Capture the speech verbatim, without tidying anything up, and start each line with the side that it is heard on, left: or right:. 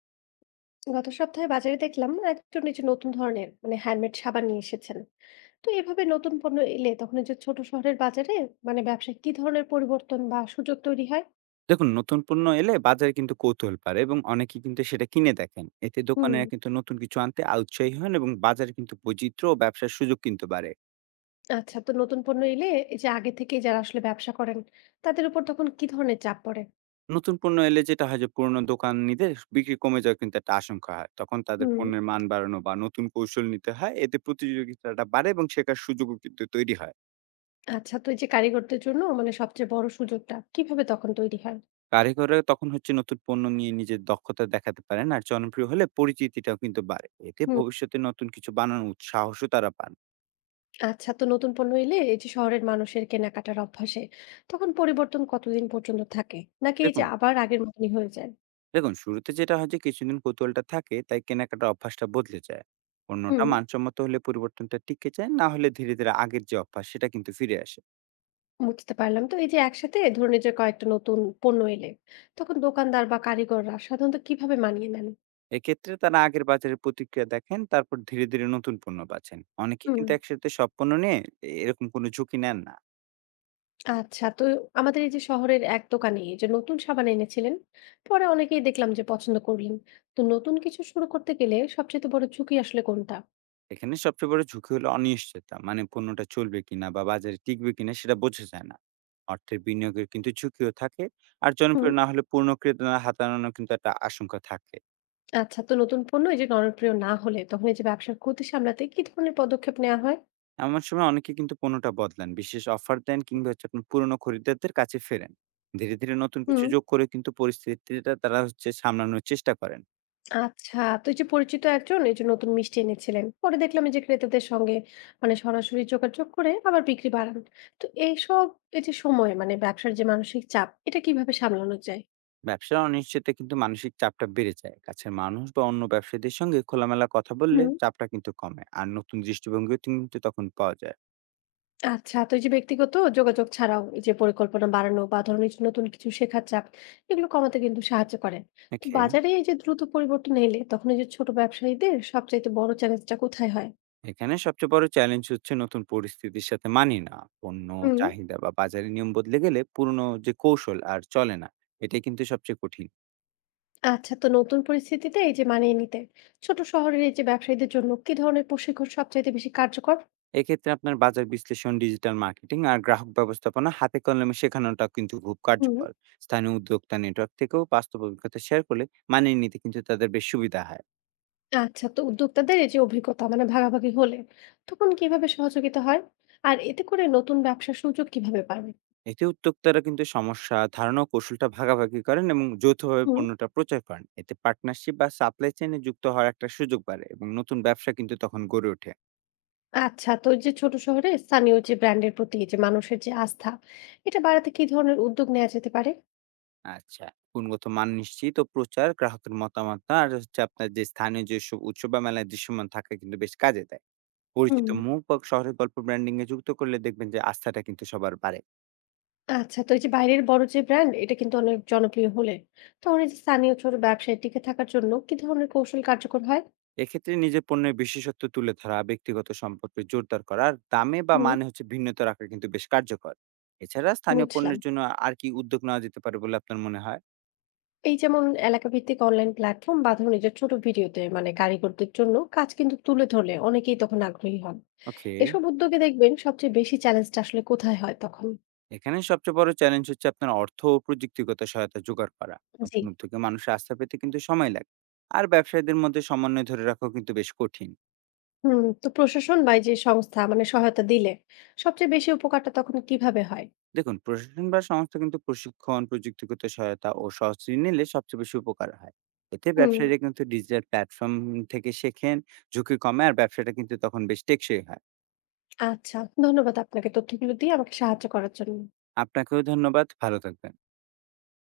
left: গত সপ্তাহে বাজারে দেখলাম একজন এই যে নতুন ধরনের মানে হ্যান্ডমেড সাবান নিয়ে এসেছেন। তো এভাবে নতুন পণ্য এলে তখন এই যে ছোট শহরের বাজারে মানে ব্যবসায় কি ধরনের পরিবর্তন বা সুযোগ তৈরি হয়?
right: দেখুন, নতুন পণ্য এলে বাজারে কিন্তু কৌতূহল বাড়ে এবং অনেকে কিন্তু সেটা কিনে দেখেন। এতে
left: হুম।
right: দোকানেরা কিন্তু নতুন কিছু আনতে আ উৎসাহী হন এবং বাজারে কিন্তু বৈচিত্র্য ও ব্যবসার সুযোগ কিন্তু বাড়ে।
left: আচ্ছা, তো নতুন পণ্য এলে এই যে আগে থেকে যারা আসলে ব্যবসা করেন তাদের উপর তখন কি ধরনের চাপ পড়ে?
right: নতুন পণ্য এলে যেটা হয় যে পুরনো দোকানীদের বিক্রি কমে যাওয়ার কিন্তু একটা আশঙ্কা হয়। তখন তাদের
left: হুম।
right: পণ্যের মান বাড়ানো বা নতুন কৌশল নিতে হয়। এতে প্রতিযোগিতাটা বাড়ে এবং শেখার সুযোগও কিন্তু তৈরি হয়।
left: আচ্ছা, তো এই যে কারিগরদের জন্য মানে সবচেয়ে বড় সুযোগটা কিভাবে তখন তৈরি হয়?
right: কারিগররা তখন হচ্ছে নতুন পণ্য নিয়ে নিজের দক্ষতা দেখাতে পারেন আর জনপ্রিয় হলে পরিচিতিটাও কিন্তু বাড়ে। এতে
left: হুম।
right: ভবিষ্যতে নতুন কিছু বানানোর উৎসাহসও তারা পান।
left: আচ্ছা, তো নতুন পণ্য এলে এই যে শহরের মানুষের কেনাকাটার অভ্যাসে তখন পরিবর্তন কতদিন পর্যন্ত থাকে, নাকি এই যে
right: দেখুন
left: আবার আগের মতনই হয়ে যায়?
right: দেখুন শুরুতে যেটা হয় যে কিছুদিন কৌতূহলটা থাকে, তাই কেনাকাটার অভ্যাসটা বদলে যায়। অন্যটা
left: হুম,
right: মানসম্মত হলে পরিবর্তনটা টিকে যায়, না হলে ধীরে ধীরে আগের যে অভ্যাস সেটা কিন্তু ফিরে আসে।
left: বুঝতে পারলাম। তো এই যে একসাথে ধরুন এই যে কয়েকটা নতুন পণ্য এলে, তখন দোকানদার বা কারিগররা সাধারণত কিভাবে মানিয়ে নেন?
right: এক্ষেত্রে তারা আগের বাজারের প্রতিক্রিয়া দেখেন, তারপর ধীরে ধীরে নতুন পণ্য বাছেন। অনেকে
left: হুম,
right: কিন্তু একসাথে সব পণ্য নিয়ে এরকম কোনো ঝুঁকি নেন না।
left: আচ্ছা। তো আমাদের এই যে শহরের এক দোকানে এই যে নতুন সাবান এনেছিলেন, পরে অনেকেই দেখলাম যে পছন্দ করলেন। তো নতুন কিছু শুরু করতে গেলে সবচেয়ে বড় ঝুঁকি আসলে কোনটা?
right: এখানে সবচেয়ে বড় ঝুঁকি হলো অনিশ্চয়তা, মানে পণ্যটা চলবে কিনা বা বাজারে টিকবে কিনা সেটা বোঝা যায় না। অর্থের বিনিয়োগের কিন্তু ঝুঁকিও থাকে। আর
left: হুম,
right: জনপ্রিয় না হলে পূর্ণ ক্রেতা হাতানো কিন্তু একটা আশঙ্কা থাকে।
left: আচ্ছা। তো নতুন পণ্য এই যে জনপ্রিয় না হলে তখন এই যে ব্যবসার ক্ষতি সামলাতে কি ধরনের পদক্ষেপ নেওয়া হয়?
right: এমন সময় অনেকে কিন্তু পণ্যটা বদলান, বিশেষ অফার দেন কিংবা হচ্ছে আপনার পুরনো খরিদ্দারদের কাছে ফেরেন। ধীরে ধীরে নতুন কিছু
left: হুম।
right: যোগ করে কিন্তু পরিস্থিতিটা তারা হচ্ছে সামলানোর চেষ্টা করেন।
left: আচ্ছা, তো এই যে পরিচিত একজন এই যে নতুন মিষ্টি এনেছিলেন। পরে দেখলাম এই যে ক্রেতাদের সঙ্গে মানে সরাসরি যোগাযোগ করে আবার বিক্রি বাড়ান। তো এইসব এই যে সময় মানে ব্যবসার যে মানসিক চাপ এটা কিভাবে সামলানো যায়?
right: ব্যবসার অনিশ্চয়তা কিন্তু মানসিক চাপটা বেড়ে যায়। কাছের মানুষ বা অন্য ব্যবসায়ীদের সঙ্গে খোলামেলা কথা বললে
left: হুম।
right: চাপটা কিন্তু কমে। আর নতুন দৃষ্টিভঙ্গিও কিন্তু তখন পাওয়া যায়।
left: আচ্ছা, তো এই যে ব্যক্তিগত যোগাযোগ ছাড়াও এই যে পরিকল্পনা বাড়ানো বা ধরুন এই যে নতুন কিছু শেখার চাপ এগুলো কমাতে কিন্তু সাহায্য করে। তো
right: ওকে।
left: বাজারে এই যে দ্রুত পরিবর্তন এলে তখন এই যে ছোট ব্যবসায়ীদের সবচাইতে বড় চ্যালেঞ্জটা কোথায় হয়?
right: এখানে সবচেয়ে বড় চ্যালেঞ্জ হচ্ছে নতুন পরিস্থিতির সাথে মানিয়ে নেওয়া। পণ্য
left: হুম।
right: চাহিদা বা বাজারের নিয়ম বদলে গেলে পুরনো যে কৌশল আর চলে না, এটাই কিন্তু সবচেয়ে কঠিন।
left: আচ্ছা, তো নতুন পরিস্থিতিতে এই যে মানিয়ে নিতে ছোট শহরের এই যে ব্যবসায়ীদের জন্য কি ধরনের প্রশিক্ষণ সবচাইতে বেশি কার্যকর?
right: এক্ষেত্রে আপনার বাজার বিশ্লেষণ, ডিজিটাল মার্কেটিং আর গ্রাহক ব্যবস্থাপনা হাতে কলমে শেখানোটা কিন্তু খুব
left: হুম।
right: কার্যকর। স্থানীয় উদ্যোক্তা নেটওয়ার্ক থেকেও বাস্তব অভিজ্ঞতা শেয়ার করলে মানিয়ে নিতে কিন্তু তাদের বেশ সুবিধা হয়।
left: আচ্ছা, তো উদ্যোক্তাদের এই যে অভিজ্ঞতা মানে ভাগাভাগি হলে তখন কিভাবে সহযোগিতা হয়, আর এতে করে নতুন ব্যবসার সুযোগ কিভাবে পাবে?
right: এতে উদ্যোক্তারা কিন্তু সমস্যা, ধারণা ও কৌশলটা ভাগাভাগি করেন এবং যৌথভাবে
left: হুম।
right: পণ্যটা প্রচার করেন। এতে পার্টনারশিপ বা সাপ্লাই চেইনে যুক্ত হওয়ার একটা সুযোগ বাড়ে এবং নতুন ব্যবসা কিন্তু তখন গড়ে ওঠে।
left: আচ্ছা, তো এই যে ছোট শহরে স্থানীয় যে ব্র্যান্ডের প্রতি এই যে মানুষের যে আস্থা এটা বাড়াতে কি ধরনের উদ্যোগ নেওয়া যেতে পারে?
right: আচ্ছা, গুণগত মান নিশ্চিত ও প্রচার, গ্রাহকের মতামত আর হচ্ছে আপনার যে স্থানীয় যেসব উৎসব বা মেলায় দৃশ্যমান থাকা কিন্তু বেশ কাজে দেয়।
left: হুম।
right: পরিচিত মুখ বা শহরের গল্প ব্র্যান্ডিং এ যুক্ত করলে দেখবেন যে আস্থাটা কিন্তু সবার বাড়ে।
left: আচ্ছা, তো এই যে বাইরের বড় যে ব্র্যান্ড এটা কিন্তু অনেক জনপ্রিয় হলে তখন এই যে স্থানীয় ছোট ব্যবসায় টিকে থাকার জন্য কি ধরনের কৌশল কার্যকর হয়?
right: এক্ষেত্রে নিজের পণ্যের বিশেষত্ব তুলে ধরা, ব্যক্তিগত সম্পর্ক জোরদার করা আর দামে বা
left: হুম,
right: মানে হচ্ছে ভিন্নতা রাখা কিন্তু বেশ কার্যকর। এছাড়া স্থানীয়
left: বুঝলাম।
right: পণ্যের জন্য আর কি উদ্যোগ নেওয়া যেতে পারে বলে আপনার মনে হয়?
left: এই যেমন এলাকাভিত্তিক অনলাইন প্ল্যাটফর্ম বা ধরুন এই যে ছোট ভিডিওতে মানে কারিগরদের জন্য কাজ কিন্তু তুলে ধরলে অনেকেই তখন আগ্রহী হন।
right: ওকে।
left: এসব উদ্যোগে দেখবেন সবচেয়ে বেশি চ্যালেঞ্জটা আসলে কোথায় হয় তখন?
right: এখানে সবচেয়ে বড় চ্যালেঞ্জ হচ্ছে আপনার অর্থ ও প্রযুক্তিগত সহায়তা জোগাড় করা।
left: জি।
right: নতুন উদ্যোগে মানুষের আস্থা পেতে কিন্তু সময় লাগে। আর ব্যবসায়ীদের মধ্যে সমন্বয় ধরে রাখাও কিন্তু বেশ কঠিন।
left: হুম, তো প্রশাসন বা এই যে সংস্থা মানে সহায়তা দিলে সবচেয়ে বেশি উপকারটা তখন কিভাবে হয়?
right: দেখুন, প্রশাসন বা সংস্থা কিন্তু প্রশিক্ষণ, প্রযুক্তিগত সহায়তা ও সহজ ঋণ নিলে সবচেয়ে বেশি উপকার হয়। এতে
left: হুম,
right: ব্যবসায়ীরা কিন্তু ডিজিটাল প্ল্যাটফর্ম থেকে শেখেন, ঝুঁকি কমে আর ব্যবসাটা কিন্তু তখন বেশ টেকসই হয়।
left: আচ্ছা। ধন্যবাদ আপনাকে তথ্যগুলো দিয়ে আমাকে সাহায্য করার জন্য।
right: আপনাকেও ধন্যবাদ, ভালো থাকবেন।